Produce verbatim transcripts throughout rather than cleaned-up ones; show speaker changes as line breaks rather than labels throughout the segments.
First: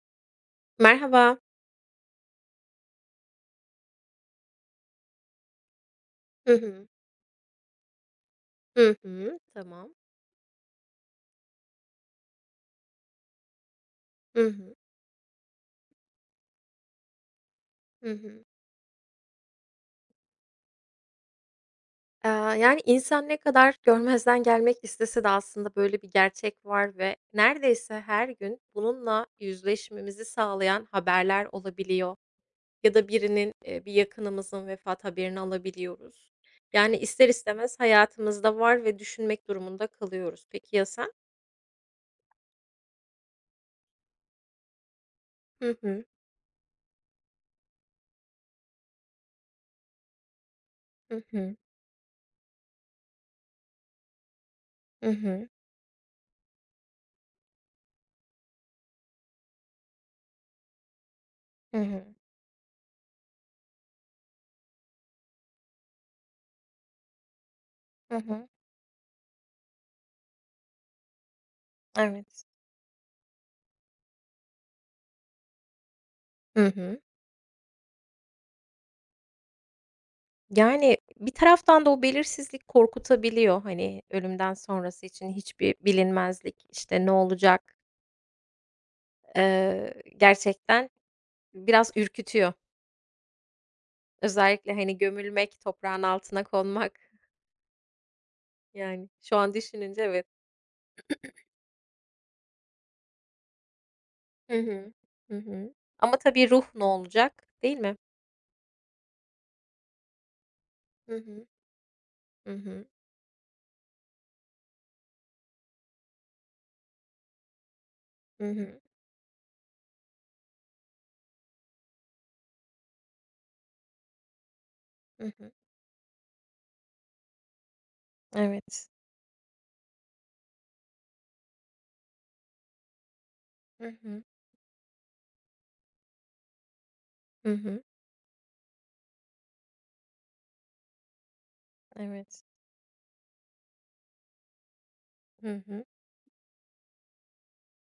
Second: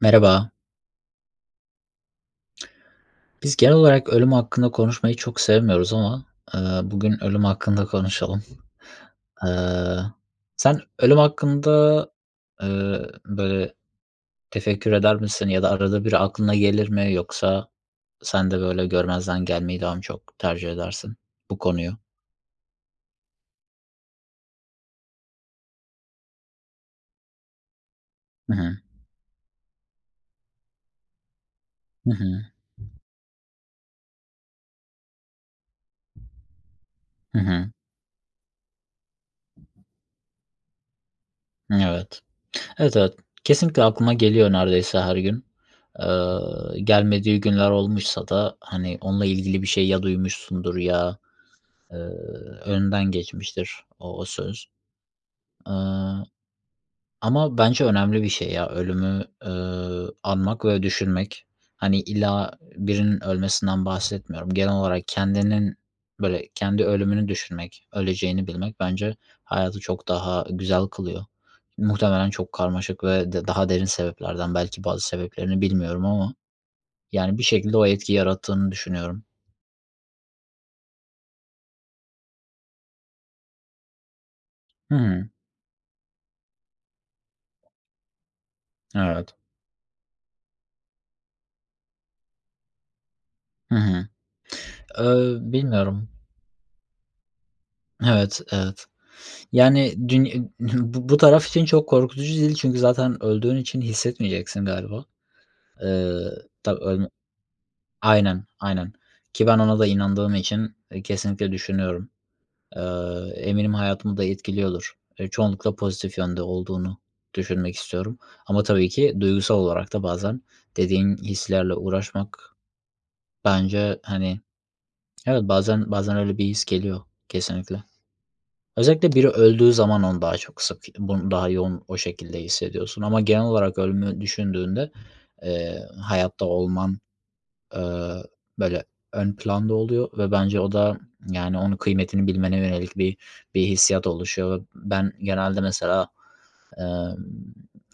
Merhaba.
Merhaba.
Biz genel olarak ölüm hakkında konuşmayı çok sevmiyoruz ama,
Hı
eee,
hı.
bugün ölüm hakkında konuşalım.
Hı hı. Tamam.
Eee, sen ölüm hakkında, eee, böyle
Hı hı.
tefekkür eder misin ya da arada bir aklına gelir mi yoksa
Hı hı.
sen de böyle görmezden gelmeyi daha mı çok tercih edersin bu konuyu?
Aaa, yani, insan ne kadar görmezden gelmek istese de aslında böyle bir gerçek var ve neredeyse her
Hı
gün
hı.
bununla yüzleşmemizi sağlayan haberler
Hı
olabiliyor
hı.
ya da birinin, eee, bir yakınımızın vefat haberini alabiliyoruz. Yani, ister
Hı hı.
istemez hayatımızda var ve düşünmek durumunda kalıyoruz. Peki ya sen?
Evet. Evet, evet. Kesinlikle aklıma geliyor neredeyse her gün.
Hı hı.
Eee, gelmediği günler olmuşsa da, hani, onunla ilgili bir şey ya duymuşsundur ya
Hı hı.
Eee, önünden geçmiştir o o söz.
Hı hı.
Eee, ama bence önemli bir şey ya ölümü, eee, anmak ve düşünmek.
Hı
Hani
hı.
illa birinin ölmesinden bahsetmiyorum. Genel olarak kendinin, böyle, kendi ölümünü düşünmek,
Hı
öleceğini
hı.
bilmek bence hayatı çok daha güzel kılıyor. Muhtemelen
Evet.
çok karmaşık ve de daha derin sebeplerden, belki bazı sebeplerini bilmiyorum ama
Hı hı.
yani bir şekilde o etki yarattığını düşünüyorum.
Yani, bir taraftan da o belirsizlik korkutabiliyor. Hani, ölümden
Hı
sonrası
hı.
için hiçbir bilinmezlik, işte, ne olacak,
Evet.
eee, gerçekten biraz ürkütüyor.
Hı hı.
Özellikle, hani,
Eee,
gömülmek, toprağın
bilmiyorum.
altına konmak,
Evet, evet.
yani, şu an düşününce
Yani,
evet.
dün bu bu taraf için çok korkutucu değil çünkü zaten öldüğün için
Hı
hissetmeyeceksin
hı.
galiba.
Hı hı. Ama
Eee,
tabii ruh
tabii
ne
ölme.
olacak, değil mi?
Aynen, aynen ki ben ona da inandığım için, eee,
Hı hı.
kesinlikle düşünüyorum.
Hı
Eee,
hı.
eminim hayatımı da etkiliyordur. Eee, çoğunlukla pozitif yönde olduğunu düşünmek istiyorum
Hı
ama
hı.
tabii ki duygusal olarak da bazen dediğin hislerle uğraşmak bence, hani,
Hı
evet,
hı.
bazen bazen öyle bir his geliyor kesinlikle.
Evet.
Özellikle biri öldüğü zaman onu daha çok sık, bunu daha yoğun o şekilde hissediyorsun ama genel olarak
Hı
ölümü
hı.
düşündüğünde, eee, hayatta olman,
Hı hı.
eee, böyle ön planda oluyor ve bence o da, yani, onun kıymetini
Evet.
bilmene yönelik bir bir hissiyat oluşuyor. Ve ben
Hı
genelde
hı.
mesela, emm,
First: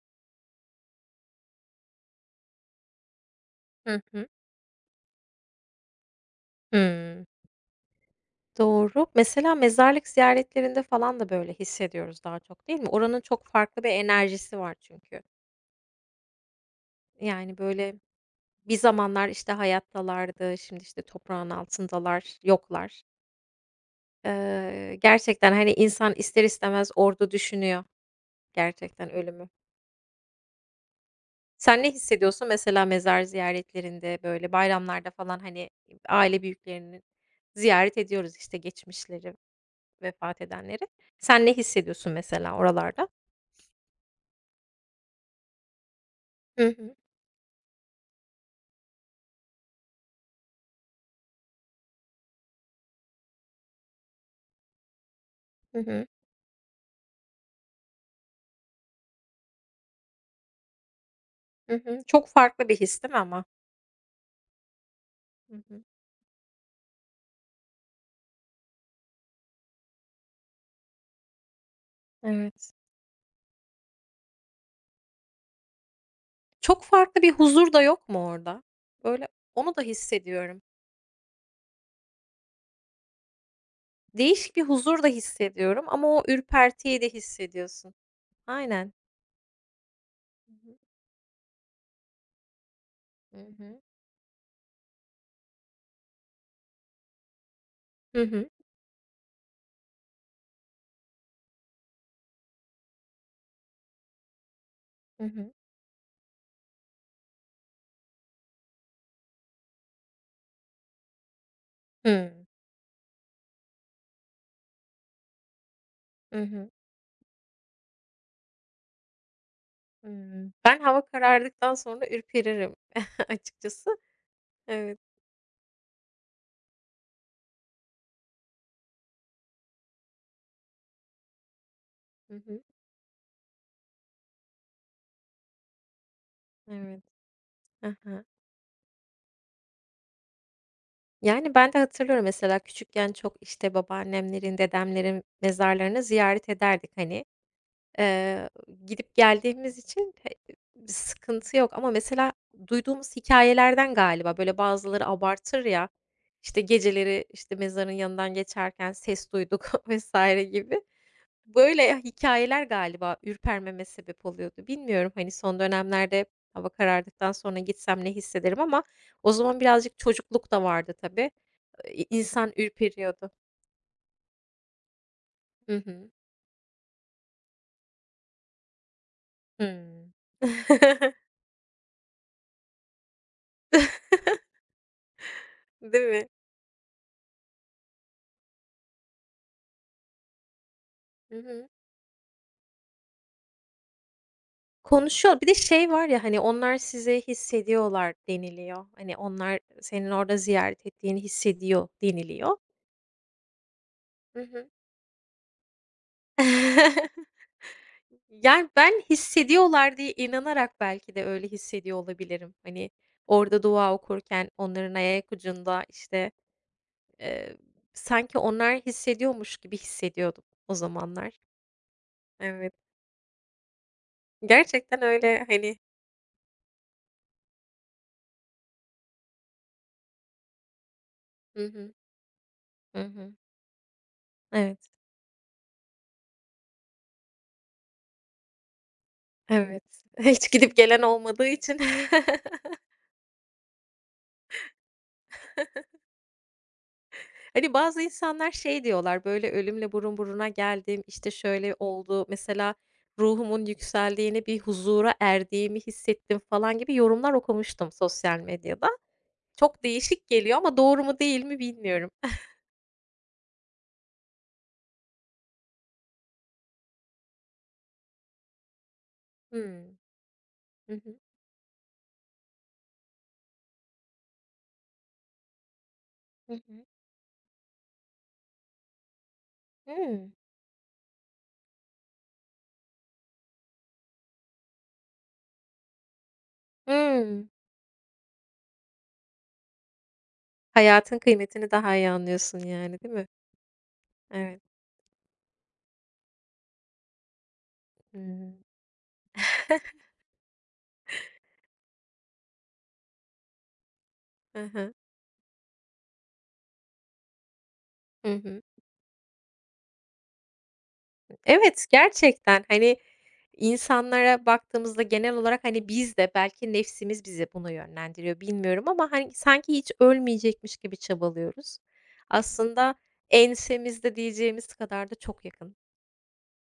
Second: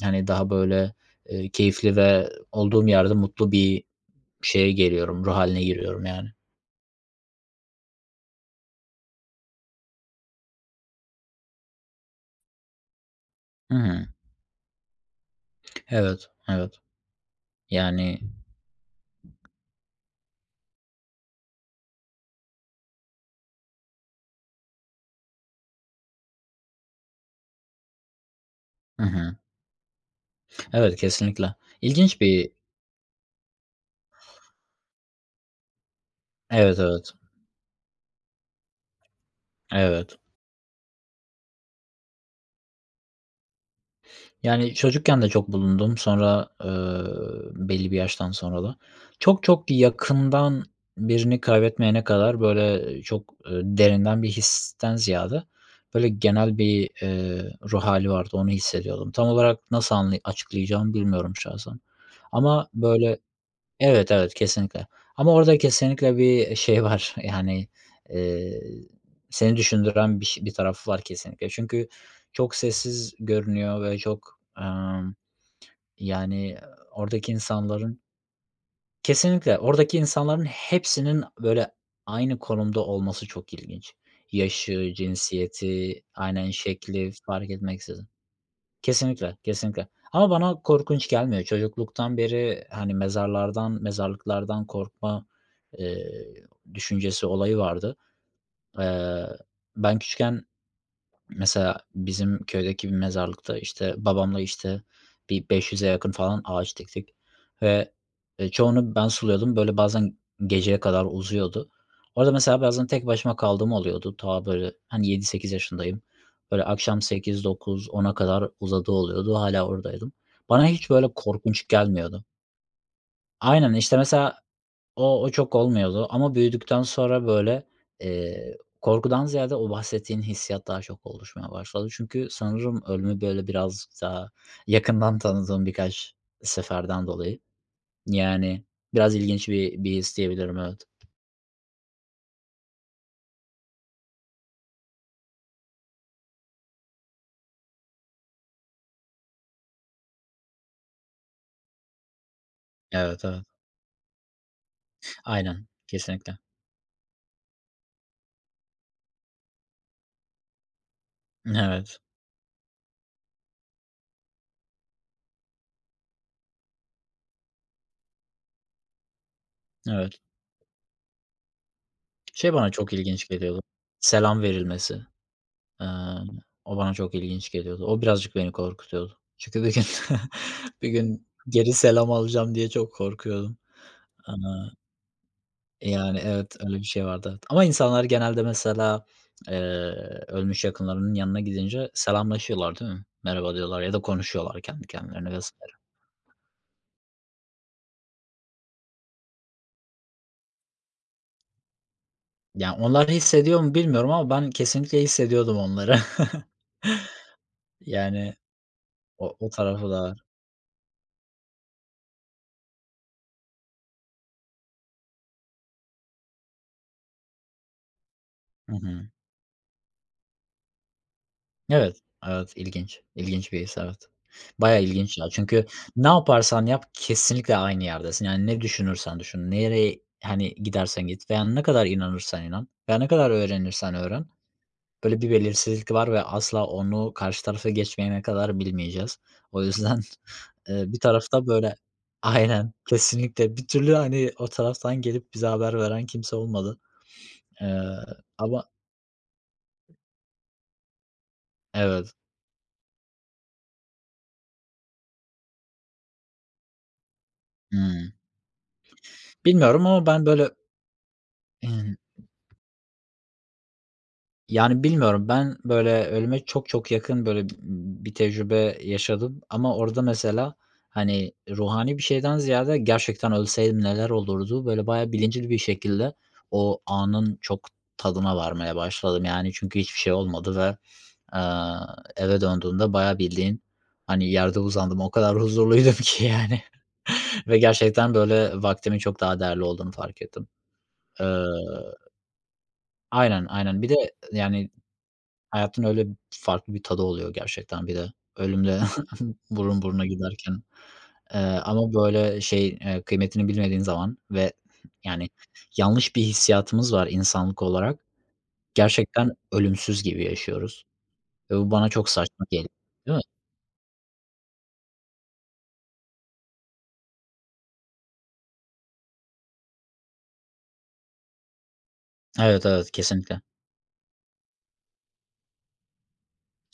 hani, daha böyle, eee, keyifli ve olduğum yerde mutlu bir
Hı hı.
şeye geliyorum, ruh haline giriyorum yani.
Hıı. Doğru. Mesela mezarlık ziyaretlerinde falan da böyle hissediyoruz daha çok, değil mi? Oranın çok
Hı
farklı bir
hı.
enerjisi var çünkü.
Evet, evet.
Yani, böyle,
Yani.
bir zamanlar, işte, hayattalardı, şimdi, işte, toprağın altındalar, yoklar. Eee, gerçekten, hani, insan ister istemez orada düşünüyor
Hı
gerçekten
hı.
ölümü.
Evet, kesinlikle.
Sen ne
İlginç
hissediyorsun
bir.
mesela mezar ziyaretlerinde, böyle, bayramlarda falan, hani, aile
Evet,
büyüklerini
evet.
ziyaret ediyoruz, işte, geçmişleri,
Evet.
vefat edenleri. Sen ne hissediyorsun mesela oralarda?
Yani, çocukken de çok bulundum. Sonra,
Hı
eee,
hı.
belli bir yaştan sonra da. Çok çok yakından birini kaybetmeyene kadar, böyle, çok, eee, derinden bir histen ziyade,
Hı hı.
böyle, genel bir, eee, ruh hali vardı, onu hissediyordum. Tam olarak nasıl anlay açıklayacağımı bilmiyorum
Hı
şahsen.
hı. Çok
Ama,
farklı bir his, değil
böyle.
mi ama?
Evet, evet, kesinlikle. Ama
Hı
orada
hı.
kesinlikle bir şey var, yani, eee, seni düşündüren bir ş bir tarafı var kesinlikle. Çünkü çok
Evet.
sessiz görünüyor ve çok, emm, yani,
Çok farklı
oradaki
bir huzur da
insanların.
yok mu orada? Böyle,
Kesinlikle,
onu da
oradaki insanların
hissediyorum.
hepsinin böyle aynı konumda olması çok ilginç.
Değişik bir
Yaşı,
huzur da hissediyorum
cinsiyeti,
ama o
aynen
ürpertiyi de
şekli fark
hissediyorsun.
etmeksizin.
Aynen.
Kesinlikle, kesinlikle. Ama
Hı
bana
hı.
korkunç gelmiyor. Çocukluktan beri, hani,
Hı
mezarlardan, mezarlıklardan korkma, eee, düşüncesi, olayı vardı.
hı.
Eee, ben küçükken mesela bizim köydeki bir mezarlıkta, işte, babamla, işte,
Hı
bir
hı.
beş yüze yakın falan ağaç diktik ve, eee, çoğunu ben suluyordum. Böyle bazen geceye kadar uzuyordu. Orada
Hımm.
mesela bazen tek başıma kaldığım oluyordu. Ta böyle, hani, yedi sekiz yaşındayım.
Hı
Böyle
hı.
akşam sekiz dokuz ona kadar uzadığı oluyordu. Hala oradaydım.
Hımm.
Bana
Ben
hiç
hava
böyle korkunç
karardıktan sonra
gelmiyordu.
ürperirim
Aynen,
açıkçası.
işte, mesela
Evet.
o o çok olmuyordu ama büyüdükten sonra, böyle, eee, korkudan ziyade o bahsettiğin hissiyat daha çok oluşmaya başladı. Çünkü
Hı hı.
sanırım ölümü, böyle, biraz daha yakından tanıdığım birkaç
Evet.
seferden dolayı.
Aha.
Yani biraz ilginç bir bir his diyebilirim, evet.
Yani, ben de hatırlıyorum mesela küçükken çok, işte, babaannemlerin, dedemlerin mezarlarını ziyaret ederdik, hani. Eee, Gidip geldiğimiz için he bir sıkıntı yok ama mesela duyduğumuz
Evet, evet.
hikayelerden galiba, böyle, bazıları abartır
Aynen,
ya,
kesinlikle.
işte, geceleri, işte, mezarın yanından geçerken ses duyduk vesaire gibi.
Evet,
Böyle hikayeler galiba ürpermeme sebep oluyordu. Bilmiyorum, hani, son dönemlerde hava karardıktan sonra gitsem ne hissederim ama o zaman birazcık
evet.
çocukluk da vardı tabii. İ
Şey
insan
bana çok ilginç
ürperiyordu.
geliyordu, selam verilmesi.
Hı
Eee,
hı.
o bana çok ilginç geliyordu. O birazcık beni korkutuyordu. Çünkü bir gün
Hımm.
bir gün geri selam alacağım diye çok korkuyordum. Eee,
Değil
yani,
mi?
evet, öyle bir şey vardı, evet. Ama insanlar genelde mesela, eee, ölmüş yakınlarının
Hı
yanına
hı.
gidince selamlaşıyorlar, değil mi? Merhaba diyorlar ya da konuşuyorlar kendi kendilerine
Konuşuyor. Bir de
vesaire.
şey var ya, hani, onlar sizi hissediyorlar deniliyor. Hani, onlar senin orada ziyaret ettiğini hissediyor deniliyor.
Yani, onlar hissediyor mu bilmiyorum ama
Hı
ben
hı.
kesinlikle hissediyordum onları. Yani,
Yani, ben
o o tarafı
hissediyorlar
da
diye
var.
inanarak belki de öyle hissediyor olabilirim. Hani, orada dua okurken onların ayak ucunda, işte, eee, sanki
Hı
onlar
hı.
hissediyormuş gibi hissediyordum o zamanlar.
Evet, evet,
Evet.
ilginç. İlginç bir his, evet. Bayağı
Gerçekten
ilginç ya.
öyle,
Çünkü
hani.
ne yaparsan yap kesinlikle aynı yerdesin. Yani ne düşünürsen düşün, nereye, hani, gidersen git veya ne
Hı
kadar
hı.
inanırsan inan veya
Hı
ne kadar
hı.
öğrenirsen öğren,
Evet,
böyle bir belirsizlik var ve asla onu karşı tarafa geçmeyene kadar bilmeyeceğiz. O
evet.
yüzden,
Hiç gidip
eee, bir
gelen
tarafta
olmadığı
böyle.
için.
Aynen, kesinlikle. Bir türlü, hani, o taraftan gelip bize haber veren kimse olmadı.
Hani,
Eee,
bazı insanlar
ama.
şey diyorlar, böyle, ölümle burun buruna geldim, işte, şöyle
Evet.
oldu, mesela ruhumun yükseldiğini, bir huzura erdiğimi hissettim falan gibi yorumlar okumuştum
Hımm.
sosyal medyada. Çok
Bilmiyorum ama ben
değişik
böyle.
geliyor ama doğru mu değil mi bilmiyorum.
Yani, bilmiyorum. Ben, böyle, ölüme çok çok yakın, böyle, b- bir tecrübe yaşadım ama
Hımm.
orada mesela,
Hı hı.
hani, ruhani bir şeyden ziyade gerçekten ölseydim neler olurdu, böyle, bayağı bilinçli bir şekilde
Hı
o
hı.
anın çok tadına varmaya başladım. Yani, çünkü hiçbir şey
Hımm.
olmadı ve, aaa, eve döndüğümde bayağı bildiğin, hani, yerde uzandım. O kadar huzurluydum ki, yani,
Hımm.
ve gerçekten, böyle, vaktimin çok daha değerli olduğunu fark ettim.
Hayatın
Eee
kıymetini daha iyi anlıyorsun yani, değil mi?
Aynen, aynen. Bir de,
Evet.
yani, hayatın öyle farklı bir tadı oluyor gerçekten bir de.
Hımm.
Ölümle burun buruna giderken. Eee, ama böyle şey, eee, kıymetini bilmediğin zaman ve
Hı hı.
yani yanlış bir hissiyatımız var insanlık olarak.
Hı hı.
Gerçekten ölümsüz gibi yaşıyoruz ve bu
Evet,
bana çok saçma
gerçekten,
geliyor.
hani,
Değil mi?
insanlara baktığımızda genel olarak, hani, biz de belki nefsimiz bizi buna yönlendiriyor, bilmiyorum ama, hani, sanki hiç ölmeyecekmiş gibi çabalıyoruz.
Evet, evet,
Aslında
kesinlikle.
ensemizde diyeceğimiz kadar da çok yakın.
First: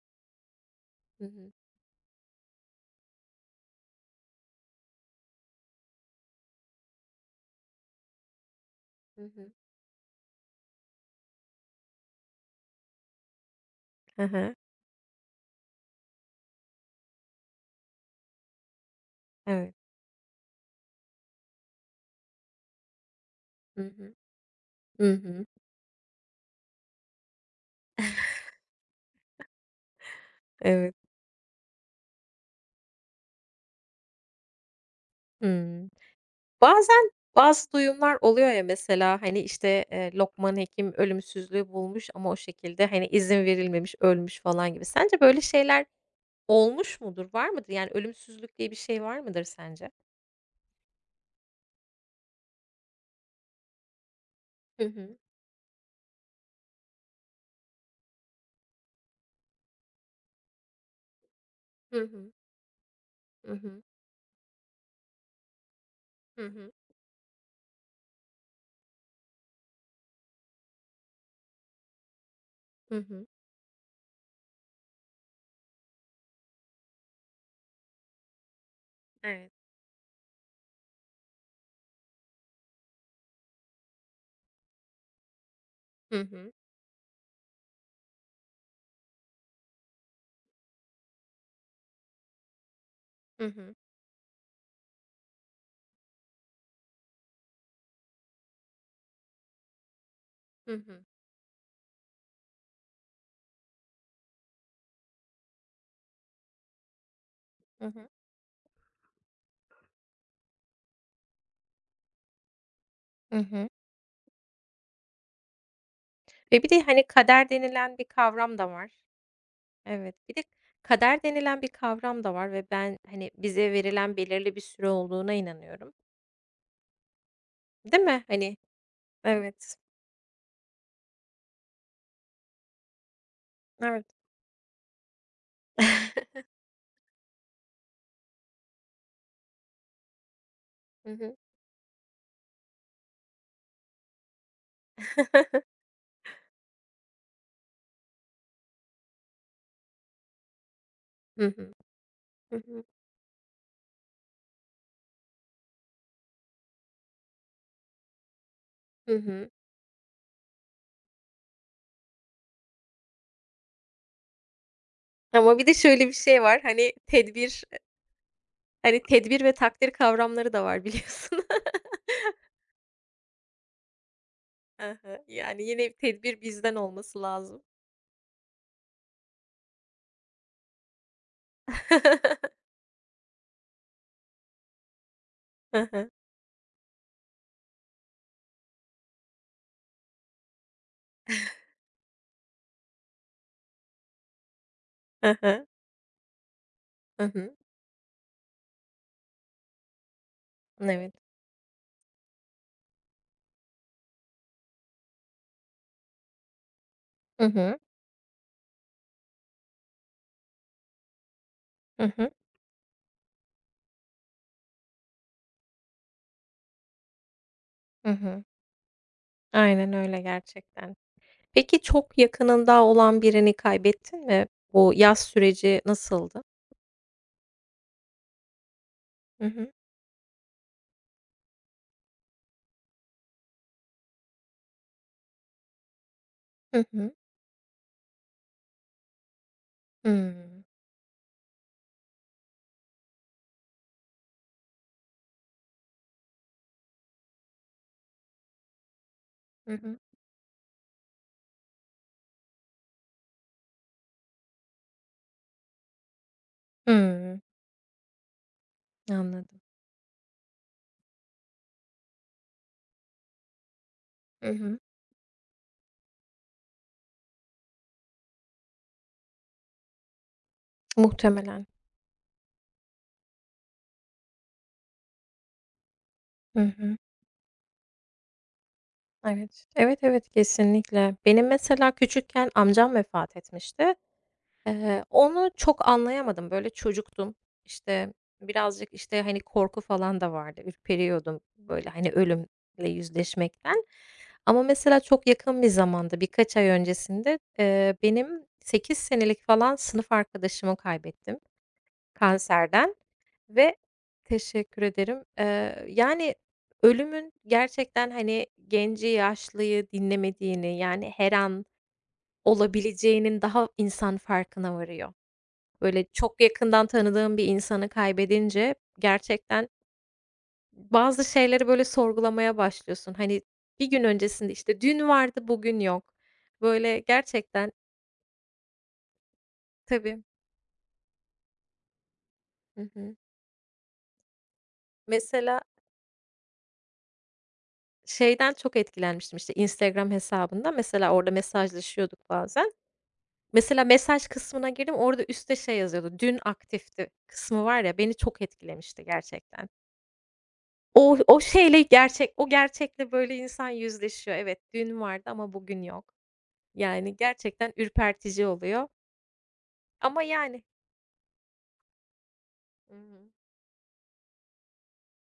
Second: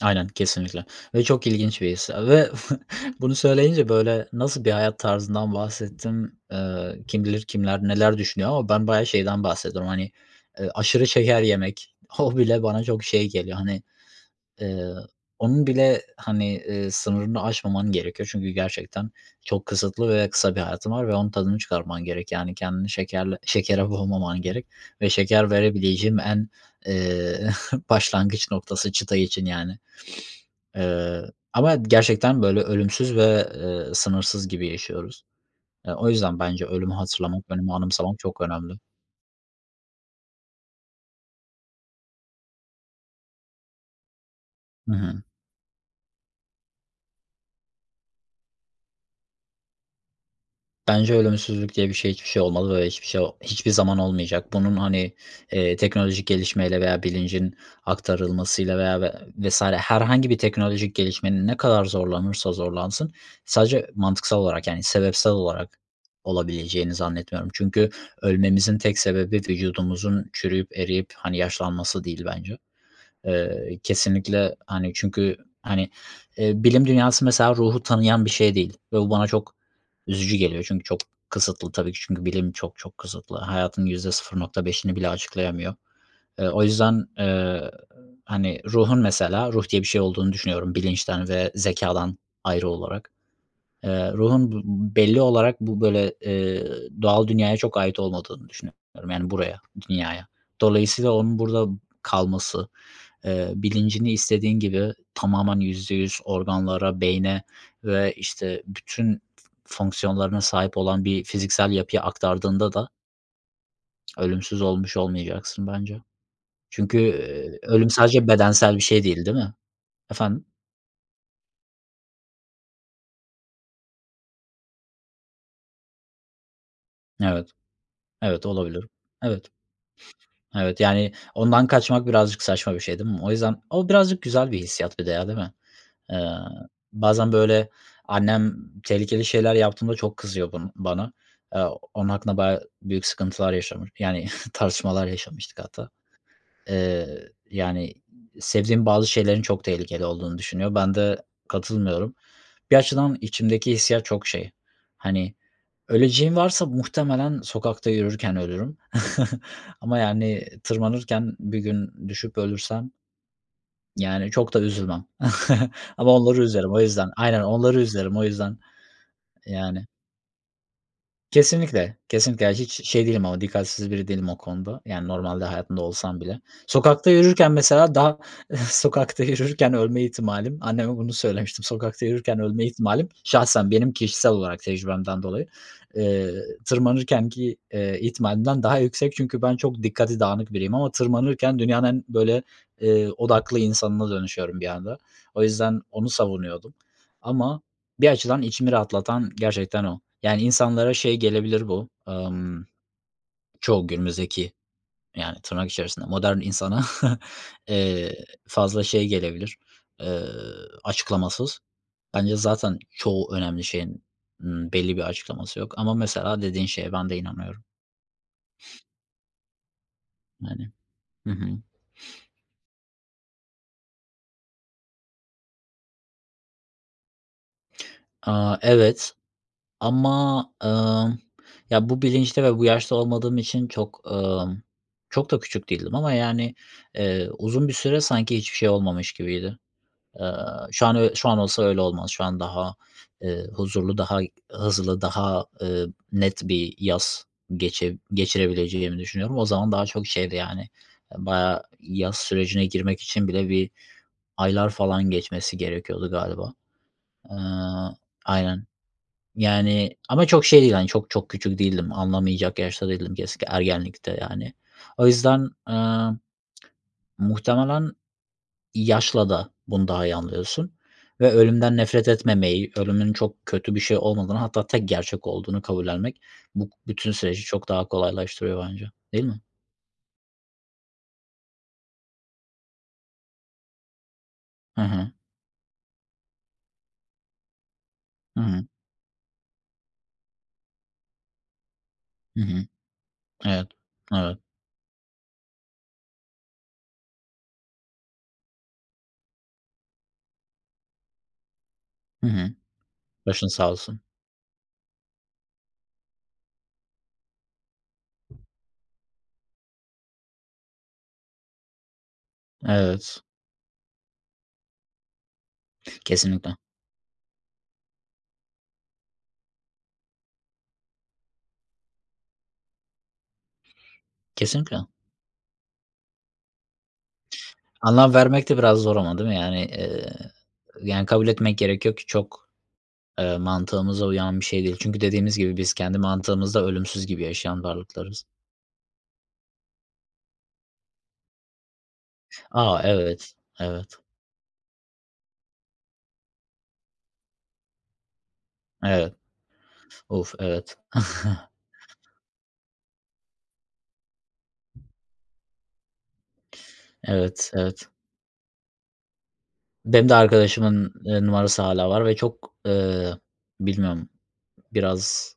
Aynen, kesinlikle ve
Hı
çok
hı.
ilginç bir his ve bunu söyleyince, böyle, nasıl bir hayat tarzından bahsettim, eee, kim bilir kimler neler düşünüyor ama ben bayağı
Hı
şeyden
hı.
bahsediyorum, hani, eee, aşırı şeker yemek, o bile bana çok şey geliyor, hani,
Hı hı.
eee, onun bile, hani, eee, sınırını aşmaman gerekiyor çünkü gerçekten çok
Evet.
kısıtlı ve kısa bir hayatın var ve onun tadını çıkarman gerek. Yani, kendini şekerle
Hı
şekere
hı.
boğmaman gerek ve
Hı hı.
şeker verebileceğim en, eee, başlangıç noktası çıta için, yani.
Evet.
Eee, ama gerçekten böyle ölümsüz ve, eee, sınırsız gibi yaşıyoruz.
Hımm.
Eee, o yüzden bence ölümü
Bazen
hatırlamak,
bazı
ölümü
duyumlar
anımsamak çok
oluyor ya
önemli.
mesela, hani, işte, eee, Lokman Hekim ölümsüzlüğü bulmuş ama o şekilde, hani, izin verilmemiş, ölmüş falan gibi.
Hı hı.
Sence böyle şeyler olmuş mudur? Var mıdır? Yani ölümsüzlük diye bir şey var mıdır sence?
Bence ölümsüzlük diye bir şey hiçbir şey olmadı ve hiçbir şey hiçbir zaman olmayacak. Bunun,
Hı
hani,
hı.
eee, teknolojik gelişmeyle veya bilincin aktarılmasıyla veya ve vesaire herhangi bir teknolojik gelişmenin ne kadar
Hı hı.
zorlanırsa zorlansın
Hı hı.
sadece mantıksal olarak, yani, sebepsel olarak
Hı hı.
olabileceğini zannetmiyorum. Çünkü ölmemizin tek sebebi vücudumuzun çürüyüp eriyip, hani, yaşlanması değil bence.
Hı hı.
Eee, kesinlikle, hani, çünkü, hani, eee, bilim dünyası mesela ruhu tanıyan bir şey değil ve bu bana
Evet.
çok üzücü geliyor. Çünkü çok kısıtlı tabii ki çünkü bilim çok çok kısıtlı. Hayatın yüzde sıfır nokta beşini bile açıklayamıyor.
Hı
Eee,
hı.
o yüzden, eee, hani, ruhun mesela ruh diye bir şey olduğunu düşünüyorum bilinçten ve zekadan ayrı olarak.
Hı hı.
Eee, ruhun b belli olarak bu, böyle, eee, doğal dünyaya çok ait olmadığını düşünüyorum, yani buraya, dünyaya.
Hı hı.
Dolayısıyla onun burada kalması. Eee, bilincini istediğin gibi tamamen yüzde yüz organlara, beyne
Hı hı.
ve, işte, bütün fonksiyonlarına sahip olan bir fiziksel yapıya aktardığında da
Hı hı.
ölümsüz olmuş olmayacaksın bence.
Ve bir de,
Çünkü,
hani, kader
eee, ölüm
denilen bir
sadece
kavram da
bedensel bir
var.
şey değil, değil mi?
Evet. Bir de
Efendim?
kader denilen bir kavram da var ve ben, hani, bize verilen belirli bir süre olduğuna inanıyorum.
Evet.
Değil mi?
Evet,
Hani.
olabilir. Evet.
Evet.
Evet, yani, ondan kaçmak birazcık saçma bir şey, değil mi? O yüzden o
Evet.
birazcık güzel bir hissiyat bir de ya, değil mi? Eee, bazen, böyle, annem tehlikeli şeyler yaptığımda çok kızıyor bun
Hı
bana.
hı.
Eee, onun hakkında bayağı büyük sıkıntılar yaşamış yani tartışmalar yaşamıştık hatta. Eee, yani sevdiğim bazı şeylerin çok tehlikeli olduğunu düşünüyor. Ben de
Hı hı.
katılmıyorum.
Hı
Bir
hı.
açıdan içimdeki hissiyat çok şey, hani, öleceğim varsa muhtemelen sokakta yürürken ölürüm
Hı hı.
ama, yani, tırmanırken bir gün düşüp ölürsem yani çok da üzülmem.
Ama bir de şöyle
Ama
bir
onları
şey var,
üzerim o
hani,
yüzden. Aynen
tedbir.
onları üzerim o yüzden
Hani, tedbir ve
yani.
takdir kavramları da var biliyorsun.
Kesinlikle, kesinlikle. Yani hiç şey değilim ama dikkatsiz biri değilim o konuda.
Hı
Yani
hı.
normalde
Yani,
hayatımda
yine
olsam bile.
tedbir bizden
Sokakta
olması
yürürken
lazım.
mesela daha sokakta yürürken ölme ihtimalim anneme bunu söylemiştim. Sokakta yürürken ölme ihtimalim şahsen benim kişisel olarak tecrübemden dolayı,
Hı hı.
eee, tırmanırkenki, eee, ihtimalimden daha yüksek. Çünkü ben çok dikkati dağınık biriyim ama tırmanırken dünyanın en böyle, eee, odaklı insanına dönüşüyorum bir anda.
Hı
O
hı.
yüzden onu savunuyordum
Hı hı.
ama, bir açıdan içimi rahatlatan gerçekten o. Yani, insanlara
Evet.
şey gelebilir bu, ımm, çoğu günümüzdeki, yani, tırnak içerisinde modern insana,
Hı hı.
eee, fazla şey gelebilir, eee, açıklamasız.
Hı hı.
Bence zaten çoğu önemli şeyin, ımm, belli bir açıklaması yok ama mesela dediğin şeye ben de inanıyorum.
Hı hı. Aynen öyle
Yani.
gerçekten.
Hı hı.
Peki, çok yakınında olan birini kaybettin mi? Bu yaz süreci nasıldı?
Aaa, evet.
Hı hı.
Ama, ımm, ya, bu bilinçte ve bu yaşta olmadığım için çok, ımm, çok da küçük değildim ama, yani,
Hı hı.
eee, uzun bir süre sanki hiçbir şey olmamış gibiydi. Eee,
Hımm.
şu an ö şu an olsa öyle olmaz. Şu an daha, eee, huzurlu, daha hızlı, daha, eee, net bir yaz geçe geçirebileceğimi düşünüyorum. O zaman
Hı
daha
hı.
çok şeydi, yani, eee, bayağı yaz sürecine girmek için bile bir aylar falan geçmesi gerekiyordu galiba.
Hımm.
Eee Aynen.
Anladım.
Yani ama çok şey değil, hani, çok çok küçük değildim, anlamayacak yaşta değildim kesinlikle ergenlikte,
Hı
yani.
hı.
O yüzden, eee, muhtemelen yaşla da bunu daha iyi anlıyorsun ve
Muhtemelen.
ölümden nefret etmemeyi, ölümün çok kötü bir şey olmadığını hatta tek gerçek olduğunu kabullenmek
Hı
bu
hı.
bütün süreci çok daha kolaylaştırıyor bence, değil mi?
Evet. Evet, evet, kesinlikle. Benim mesela küçükken amcam vefat etmişti.
Hı
Eee,
hı.
onu çok anlayamadım. Böyle çocuktum. İşte,
Hı hı.
birazcık, işte, hani, korku falan da vardı. Ürperiyordum, böyle, hani,
Hı
ölümle
hı. Evet.
yüzleşmekten.
Evet.
Ama mesela çok yakın bir zamanda, birkaç ay öncesinde, eee, benim sekiz senelik falan sınıf arkadaşımı kaybettim
Hı hı.
kanserden
Başın sağ
ve
olsun.
teşekkür ederim. Eee, yani, ölümün gerçekten, hani, genci, yaşlıyı dinlemediğini, yani, her an
Evet.
olabileceğinin daha insan farkına varıyor. Böyle, çok
Kesinlikle.
yakından tanıdığın bir insanı kaybedince gerçekten bazı şeyleri, böyle, sorgulamaya başlıyorsun. Hani, bir gün öncesinde, işte,
Kesinlikle.
dün vardı, bugün yok. Böyle, gerçekten.
Anlam vermek de biraz zor ama değil mi? Yani, eee,
Tabii.
yani, kabul etmek gerekiyor ki çok,
Hı hı.
eee, mantığımıza uyan bir şey değil. Çünkü dediğimiz gibi
Mesela
biz kendi mantığımızda ölümsüz gibi yaşayan varlıklarız.
şeyden çok etkilenmiştim, işte, Instagram hesabında. Mesela orada mesajlaşıyorduk bazen.
Aa Evet,
Mesela
evet,
mesaj kısmına girdim, orada üstte şey yazıyordu, "Dün aktifti" kısmı var ya, beni çok etkilemişti
evet.
gerçekten.
Uf, evet.
O o şeyle gerçek o gerçekle böyle insan yüzleşiyor. Evet, dün vardı ama bugün yok. Yani
Evet,
gerçekten
evet.
ürpertici oluyor
Benim de
ama yani.
arkadaşımın, eee, numarası hala var ve çok,
Hı
eee,
hı.
bilmiyorum, biraz,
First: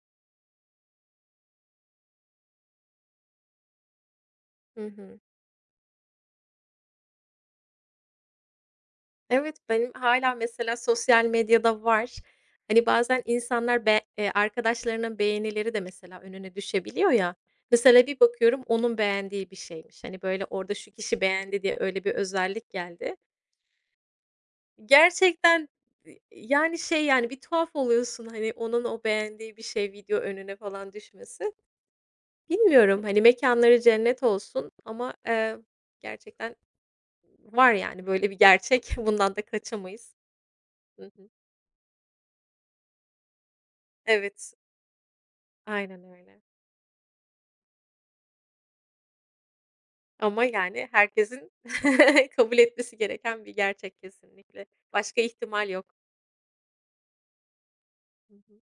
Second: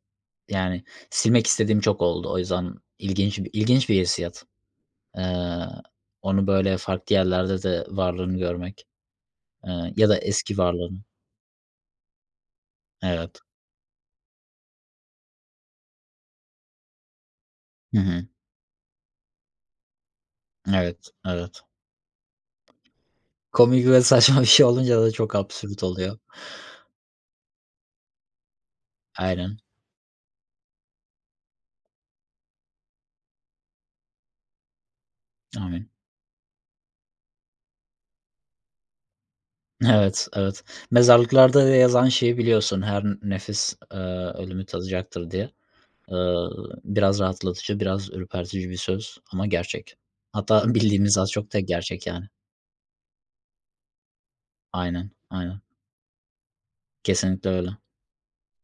yani, silmek istediğim çok oldu. O yüzden ilginç bir ilginç bir hissiyat.
Hı hı.
Eee, onu böyle farklı yerlerde de varlığını görmek.
Evet, benim
Eee, ya da
hâlâ
eski
mesela
varlığını.
sosyal medyada var. Hani, bazen
Evet.
insanlar be eee, arkadaşlarının beğenileri de mesela önüne düşebiliyor ya.
Hı
Mesela bir
hı.
bakıyorum onun beğendiği bir şeymiş. Hani, böyle, orada şu
Evet,
kişi beğendi
evet.
diye öyle bir özellik geldi.
Komik ve saçma bir şey olunca da çok
Gerçekten,
absürt oluyor.
eee, yani, şey, yani, bir tuhaf oluyorsun, hani, onun o beğendiği
Aynen.
bir şey video önüne falan düşmesi. Bilmiyorum, hani, mekanları cennet olsun ama, eee,
Amin.
gerçekten var, yani, böyle bir gerçek. Bundan da kaçamayız.
Evet, evet.
Hı hı.
Mezarlıklarda da yazan şeyi biliyorsun, her nefis, eee,
Evet,
ölümü tadacaktır diye.
aynen
Eee,
öyle.
biraz rahatlatıcı, biraz ürpertici bir söz ama gerçek.
Ama,
Hatta
yani,
bildiğimiz az
herkesin
çok da gerçek yani.
kabul etmesi gereken bir gerçek kesinlikle.
Aynen,
Başka
aynen.
ihtimal yok.
Kesinlikle öyle.
Hı hı.